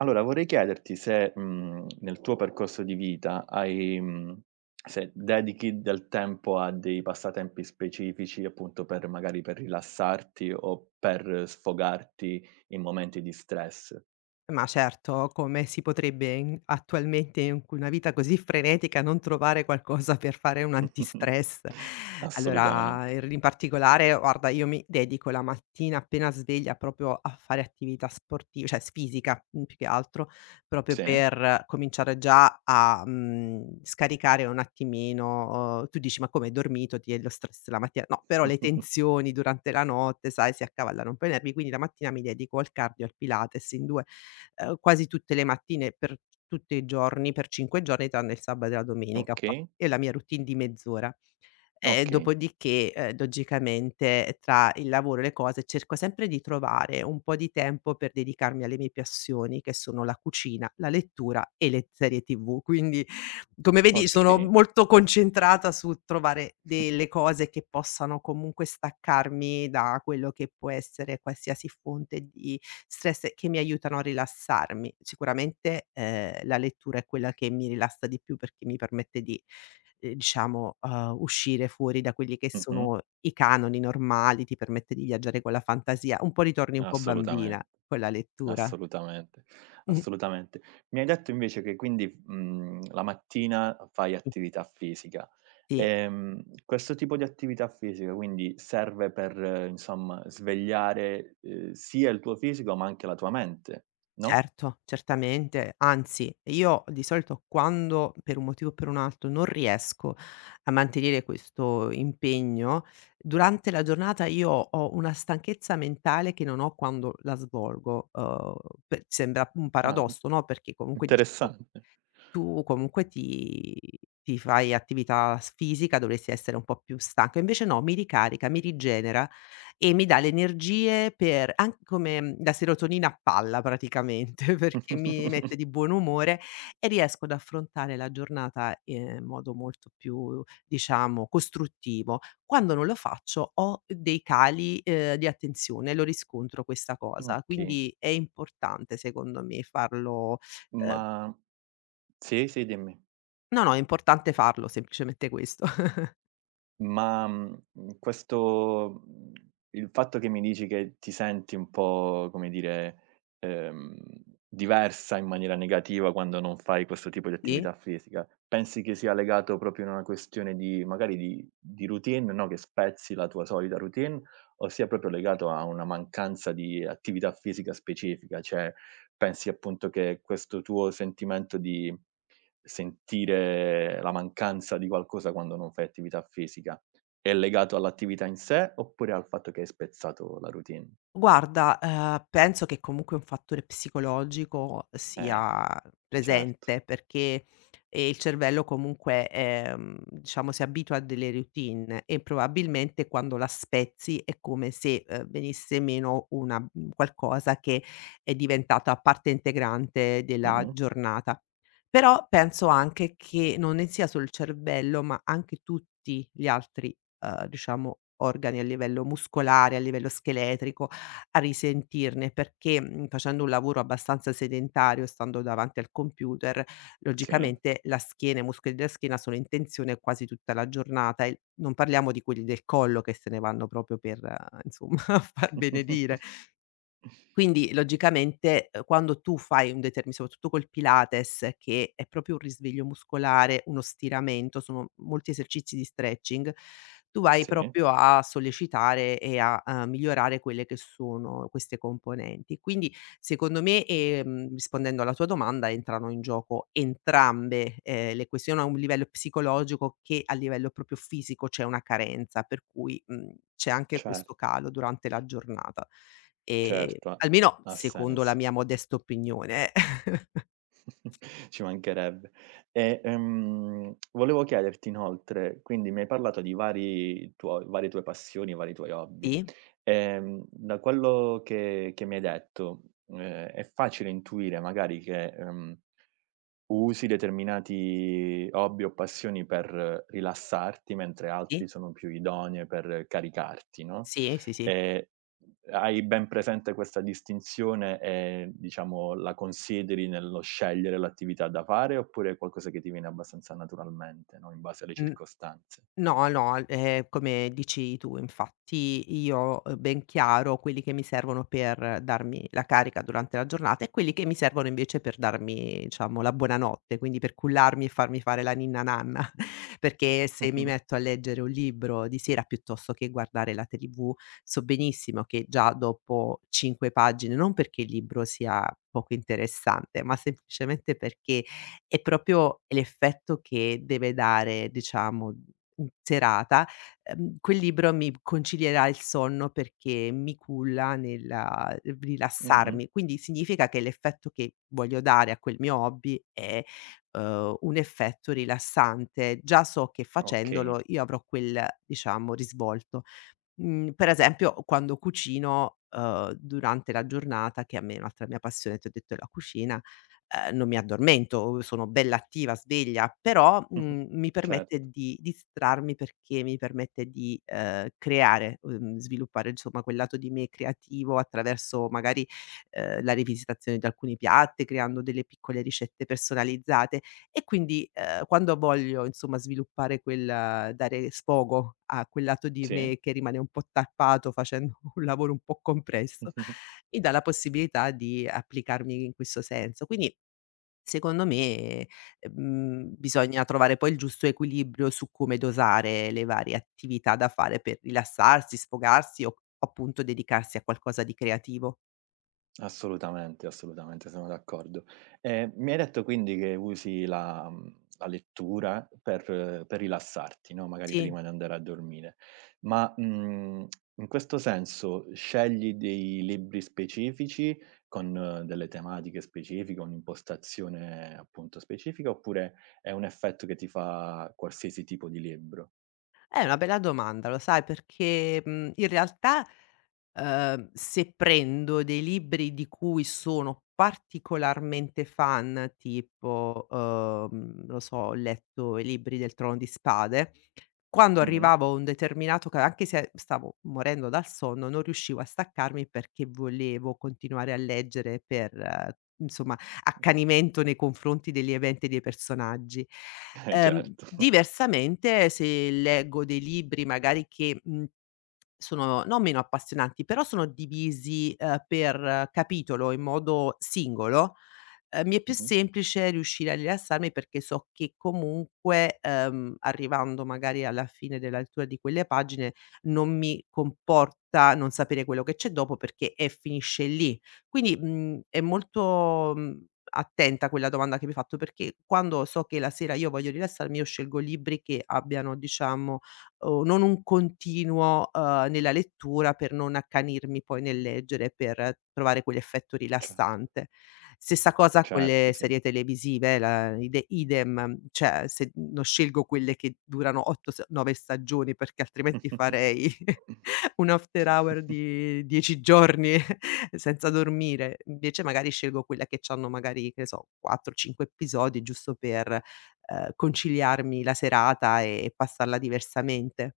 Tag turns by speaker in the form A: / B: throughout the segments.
A: Allora vorrei chiederti se, nel tuo percorso di vita se dedichi del tempo a dei passatempi specifici, appunto per magari per rilassarti o per sfogarti in momenti di stress.
B: Ma certo, come si potrebbe in attualmente in una vita così frenetica non trovare qualcosa per fare un antistress? Allora,
A: Assolutamente.
B: er in particolare guarda, io mi dedico la mattina appena sveglia proprio a fare attività sporti cioè s fisica, più che altro, proprio
A: Sì.
B: per cominciare già a, scaricare un attimino. Tu dici: "Ma come hai dormito? Ti è lo stress la mattina", no, però le tensioni durante la notte, sai, si accavallano un po' i nervi, quindi la mattina mi dedico al cardio, al pilates in 2, quasi tutte le mattine, per tutti i giorni, per 5 giorni, tranne il sabato e la domenica, ho fa
A: Okay,
B: e la mia routine di mezz'ora.
A: okay,
B: Dopodiché, logicamente tra il lavoro e le cose, cerco sempre di trovare un po' di tempo per dedicarmi alle mie passioni, che sono la cucina, la lettura e le serie TV. Quindi, come vedi, sono
A: okay.
B: molto concentrata su trovare delle cose che possano comunque staccarmi da quello che può essere qualsiasi fonte di stress e che mi aiutano a rilassarmi. Sicuramente, la lettura è quella che mi rilassa di più, perché mi permette di diciamo, uscire fuori da quelli che
A: Mh-mh.
B: sono i canoni normali, ti permette di viaggiare con la fantasia, un po' ritorni un po' bambina
A: Assolutamente,
B: con la lettura.
A: assolutamente,
B: Mh.
A: assolutamente. Mi hai detto invece che quindi, la mattina fai attività fisica.
B: Sì,
A: Questo tipo di attività fisica quindi serve per, insomma, svegliare, sia il tuo fisico ma anche la tua mente, no?
B: certo, certamente. Anzi, io di solito, quando per un motivo o per un altro non riesco a mantenere questo impegno, durante la giornata io ho una stanchezza mentale che non ho quando la svolgo. Pe Sembra un
A: Ah,
B: paradosso, no, perché comunque dici: "Oh,
A: interessante.
B: tu comunque ti fai attività s fisica, dovresti essere un po' più stanco". Invece no, mi ricarica, mi rigenera e mi dà le energie per an come, la serotonina a palla praticamente, perché mi mette di buon umore e riesco ad affrontare la giornata, in modo molto più, diciamo, costruttivo. Quando non lo faccio, ho dei cali, di attenzione, lo riscontro questa cosa,
A: Okay,
B: quindi è importante secondo me farlo. ehm
A: ma sì, sì, dimmi.
B: No, no, è importante farlo, semplicemente questo.
A: Ma, mhmm, questo mhmm, il fatto che mi dici che ti senti un po', come dire, ehm, diversa in maniera negativa quando non fai questo tipo di
B: Sì.
A: attività fisica, pensi che sia legato proprio a una questione di magari di routine, no, che spezzi la tua solita routine, o sia proprio legato a una mancanza di attività fisica specifica? Cioè, pensi appunto che questo tuo sentimento di sentire la mancanza di qualcosa quando non fai attività fisica, è legato all'attività in sé oppure al fatto che hai spezzato la routine?
B: Guarda, penso che comunque un fattore psicologico
A: Eh,
B: sia
A: certo.
B: presente, perché, il cervello comunque, diciamo, si abitua a delle routine e probabilmente quando la spezzi è come se, venisse meno una, qualcosa che è diventata parte integrante della
A: Mh-mh.
B: giornata. Però penso anche che non ne sia solo il cervello, ma anche tutti gli altri, diciamo, organi, a livello muscolare, a livello scheletrico, a risentirne, perché, facendo un lavoro abbastanza sedentario, stando davanti al computer,
A: Sì.
B: logicamente la schiena, i muscoli della schiena sono in tensione quasi tutta la giornata, e non parliamo di quelli del collo che se ne vanno proprio per, insomma, far benedire. Quindi logicamente, quando tu fai un determi soprattutto col Pilates, che è proprio un risveglio muscolare, uno stiramento, sono molti esercizi di stretching, tu vai
A: Sì,
B: proprio a sollecitare e a, migliorare quelle che sono queste componenti. Quindi secondo me, rispondendo alla tua domanda, entrano in gioco entrambe, le questioni, a un livello psicologico che a livello proprio fisico c'è una carenza, per cui, c'è anche questo
A: certo,
B: calo durante la giornata.
A: certo, ha
B: Almeno
A: ha
B: secondo la
A: senso.
B: mia modesta opinione.
A: Ci mancherebbe. E, volevo chiederti inoltre, quindi mi hai parlato di varie tue passioni, vari tuoi hobby.
B: Sì,
A: Da quello che mi hai detto, ehm, è facile intuire magari che, usi determinati hobby o passioni per rilassarti, mentre altri
B: sì,
A: sono più idonee per caricarti, no,
B: sì, sì, sì.
A: ehm hai ben presente questa distinzione e, diciamo, la consideri nello scegliere l'attività da fare, oppure è qualcosa che ti viene abbastanza naturalmente, no, in base alle
B: Mh.
A: circostanze?
B: No, no, al come dici tu, infatti io ho ben chiaro quelli che mi servono per darmi la carica durante la giornata e quelli che mi servono invece per darmi, diciamo, la buonanotte, quindi per cullarmi e farmi fare la ninna nanna. Perché se mi
A: Mh-mh,
B: metto a leggere un libro di sera piuttosto che guardare la TV, so benissimo che già dopo 5 pagine, non perché il libro sia poco interessante, ma semplicemente perché è proprio l'effetto che deve dare, diciamo. Serata, quel libro mi concilierà il sonno perché mi culla nella,
A: mh-mh,
B: rilassarmi. Quindi significa che l'effetto che voglio dare a quel mio hobby è, un effetto rilassante. Già so che
A: okay.
B: facendolo io avrò quel, diciamo, risvolto. Per esempio, quando cucino, durante la giornata, che a me è un'altra mia passione, ti ho detto è la cucina, non mi addormento, sono bella attiva, sveglia, però,
A: Mh-mh.
B: mi
A: Certo.
B: permette di distrarmi, perché mi permette di, creare, sviluppare insomma quel lato di me creativo attraverso magari, la rivisitazione di alcuni piatti, creando delle piccole ricette personalizzate. E quindi, quando voglio insomma sviluppare quel, dare sfogo a quel lato di
A: Sì.
B: me che rimane un po' tarpato facendo un lavoro un po' compresso, mi dà la possibilità di applicarmi in questo senso. Quindi secondo me, bisogna trovare poi il giusto equilibrio su come dosare le varie attività da fare per rilassarsi, sfogarsi o appunto dedicarsi a qualcosa di creativo.
A: Assolutamente, assolutamente, sono d'accordo. Mi hai detto quindi che usi la la lettura per rilassarti, no, magari
B: Sì.
A: prima di andare a dormire. Ma, in questo senso scegli dei libri specifici con delle tematiche specifiche, un'impostazione appunto specifica, oppure è un effetto che ti fa qualsiasi tipo di libro?
B: È una bella domanda, lo sai, perché, in realtà, se prendo dei libri di cui sono particolarmente fan, tipo, non so, ho letto i libri del Trono di Spade, quando
A: Mh-mh.
B: arrivavo a un determinato ca anche se stavo morendo dal sonno, non riuscivo a staccarmi perché volevo continuare a leggere per, insomma, accanimento nei confronti degli eventi e dei personaggi.
A: Eh certo.
B: Diversamente, se leggo dei libri magari che, sono non meno appassionanti, però sono divisi, per, capitolo in modo singolo, mi è più
A: Mh-mh.
B: semplice riuscire a rilassarmi, perché so che comunque, arrivando magari alla fine della lettura di quelle pagine, non mi comporta non sapere quello che c'è dopo, perché è finisce lì. Quindi, è molto, attenta a quella domanda che mi hai fatto, perché quando so che la sera io voglio rilassarmi, io scelgo libri che abbiano, diciamo, o non un continuo, nella lettura, per non accanirmi poi nel leggere, per trovare quell'effetto
A: Certo.
B: rilassante. Stessa cosa con
A: Certo,
B: le
A: sì.
B: serie televisive, la idem, cioè, se non scelgo quelle che durano 8 s 9 stagioni, perché altrimenti farei un after hour di 10 giorni senza dormire. Invece magari scelgo quella che c'hanno magari, che ne so, 4, 5 episodi giusto per, conciliarmi la serata e passarla diversamente.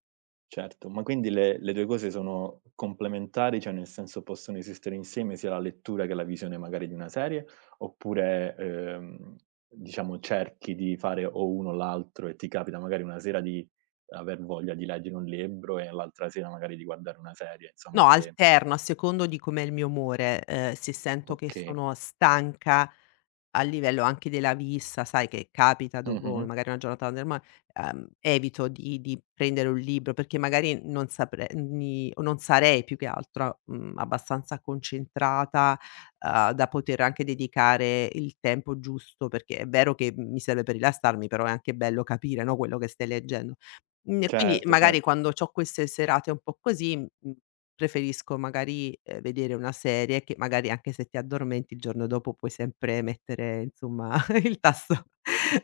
A: Certo, ma quindi le 2 cose sono complementari, cioè nel senso possono esistere insieme sia la lettura che la visione magari di una serie, oppure, diciamo cerchi di fare o uno o l'altro e ti capita magari una sera di aver voglia di leggere un libro e l'altra sera magari di guardare una serie, insomma
B: No,
A: che
B: alterno a secondo di com'è il mio umore, se sento che
A: okay.
B: sono stanca a livello anche della vista, sai che capita dopo
A: Mh-mh.
B: magari una giornata, norma evito di prendere un libro perché magari non saprei, ni o non sarei più che altro, abbastanza concentrata, da poter anche dedicare il tempo giusto, perché è vero che mi serve per rilassarmi, però è anche bello capire, no, quello che stai leggendo. E quindi
A: Certo,
B: magari
A: certo.
B: quando c'ho queste serate un po' così, preferisco magari, vedere una serie che magari anche se ti addormenti il giorno dopo puoi sempre mettere, insomma, il tasto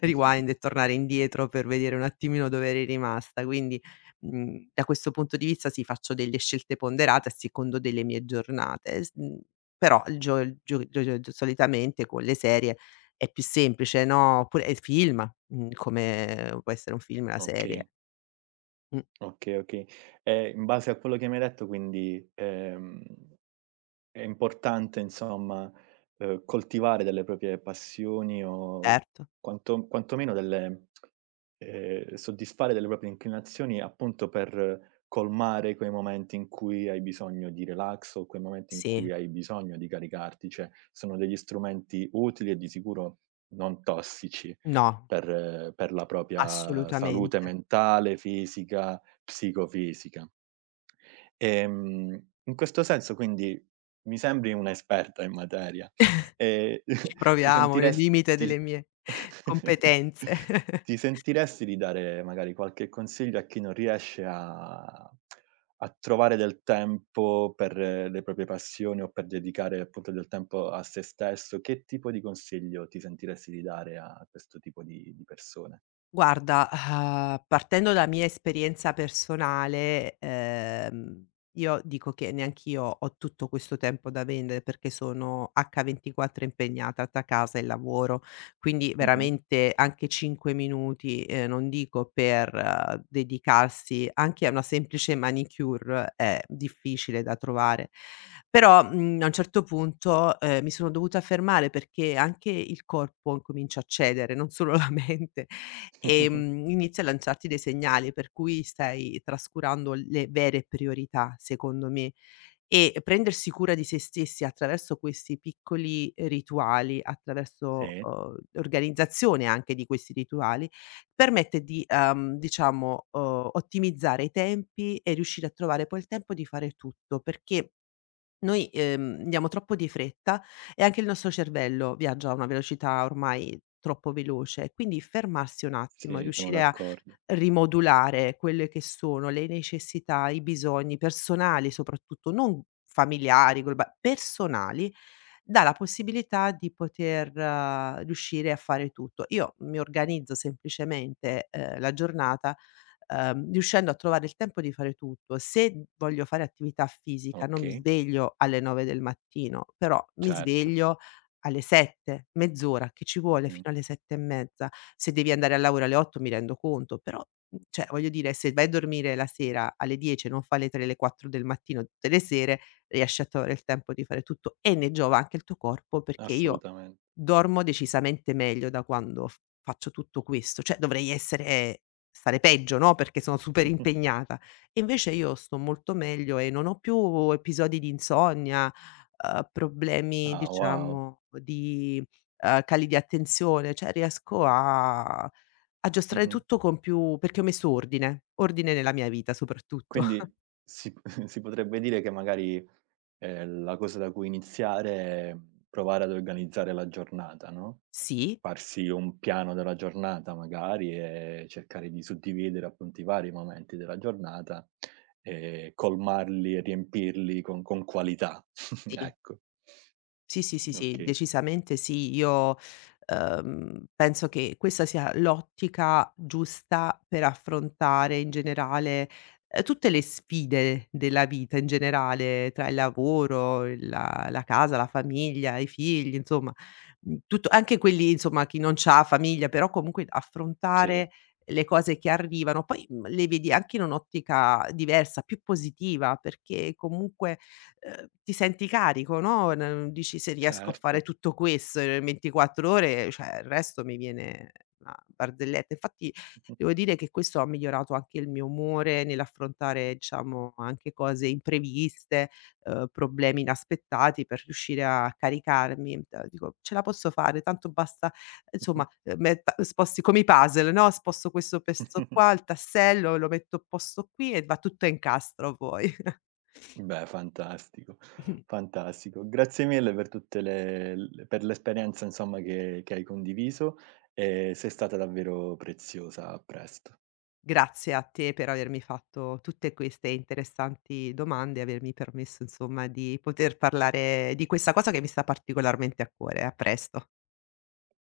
B: rewind e tornare indietro per vedere un attimino dove eri rimasta. Quindi, da questo punto di vista sì, faccio delle scelte ponderate a secondo delle mie giornate, però il gio gio gio gio solitamente con le serie è più semplice, no, oppure film, come può essere un film, una serie.
A: Okay,
B: Mh.
A: okay, okay. E in base a quello che mi hai detto quindi, è importante insomma, coltivare delle proprie passioni o
B: Certo,
A: quantomeno delle soddisfare delle proprie inclinazioni appunto per colmare quei momenti in cui hai bisogno di relax o quei momenti in
B: sì,
A: cui hai bisogno di caricarti, cioè sono degli strumenti utili e di sicuro non tossici
B: no,
A: per la propria salute
B: assolutamente.
A: mentale, fisica, psicofisica. In questo senso quindi mi sembri un'esperta in materia e
B: Ci
A: ti
B: proviamo nel
A: sentiresti
B: limite delle mie competenze.
A: ti sentiresti di dare magari qualche consiglio a chi non riesce a trovare del tempo per le proprie passioni o per dedicare appunto del tempo a se stesso? Che tipo di consiglio ti sentiresti di dare a questo tipo di persone?
B: Guarda, partendo da mia esperienza personale, io dico che neanch'io ho tutto questo tempo da vendere, perché sono H24 impegnata tra casa e lavoro, quindi
A: Mh-mh.
B: veramente anche 5 minuti, non dico per, dedicarsi anche a una semplice manicure è difficile da trovare. Però, a un certo punto, mi sono dovuta fermare, perché anche il corpo incomincia a cedere, non solo la mente. Inizia a lanciarti dei segnali per cui stai trascurando le vere priorità, secondo me. E prendersi cura di se stessi attraverso questi piccoli rituali, attraverso,
A: Sì,
B: l'organizzazione anche di questi rituali, permette di, diciamo, ottimizzare i tempi e riuscire a trovare poi il tempo di fare tutto, perché noi, andiamo troppo di fretta e anche il nostro cervello viaggia a una velocità ormai troppo veloce, quindi fermarsi un attimo,
A: sì, sono
B: riuscire a
A: d'accordo.
B: rimodulare quelle che sono le necessità, i bisogni personali soprattutto, non familiari, globa personali, dà la possibilità di poter, riuscire a fare tutto. Io mi organizzo semplicemente, la giornata, riuscendo a trovare il tempo di fare tutto. Se voglio fare attività fisica non mi
A: Okay,
B: sveglio alle 9 del mattino, però mi
A: certo.
B: sveglio alle 7, mezz'ora che ci vuole,
A: Mh-mh.
B: fino alle 7 e mezza. Se devi andare al lavoro alle 8 mi rendo conto, però, cioè, voglio dire, se vai a dormire la sera alle 10 e non fa le 3, le 4 del mattino tutte le sere, riesci a trovare il tempo di fare tutto e ne giova anche il tuo corpo, perché io
A: Assolutamente.
B: dormo decisamente meglio da quando f faccio tutto questo, cioè dovrei essere stare peggio, no, perché sono super
A: Mh-mh.
B: impegnata. E invece io sto molto meglio e non ho più episodi di insonnia, problemi
A: Ah, wow.
B: diciamo di, cali di attenzione, cioè riesco a giostrare
A: Mh-mh.
B: tutto con più, perché ho messo ordine, ordine nella mia vita soprattutto.
A: Quindi si si potrebbe dire che magari, la cosa da cui iniziare è provare ad organizzare la giornata, no,
B: Sì,
A: farsi un piano della giornata magari e cercare di suddividere appunto i vari momenti della giornata e colmarli e riempirli con qualità.
B: sì.
A: Ecco.
B: Sì, sì, sì, sì,
A: Okay.
B: decisamente sì. Io, penso che questa sia l'ottica giusta per affrontare in generale, tutte le sfide della vita in generale, tra il lavoro, il la la casa, la famiglia, i figli, insomma, tutto, anche quelli, insomma chi non c'ha famiglia, però comunque
A: Sì,
B: affrontare le cose che arrivano, poi, le vedi anche in un'ottica diversa, più positiva, perché comunque, ti senti carico, no, n dici: "Se riesco a fare
A: certo.
B: tutto questo in 24 ore, cioè il resto mi viene una barzelletta". Infatti devo dire che questo ha migliorato anche il mio umore nell'affrontare, diciamo, anche cose impreviste, problemi inaspettati, per riuscire a caricarmi. Mhmm, T dico: "Ce la posso fare, tanto basta", insomma, metta sposti come i puzzle, no, sposto questo pezzo qua, il tassello, lo metto a posto qui e va tutto a incastro poi.
A: Beh, fantastico, fantastico. Grazie mille per tutte le l per l'esperienza insomma che hai condiviso e sei stata davvero preziosa. A presto.
B: Grazie a te per avermi fatto tutte queste interessanti domande e avermi permesso, insomma, di poter parlare di questa cosa che mi sta particolarmente a cuore. A presto.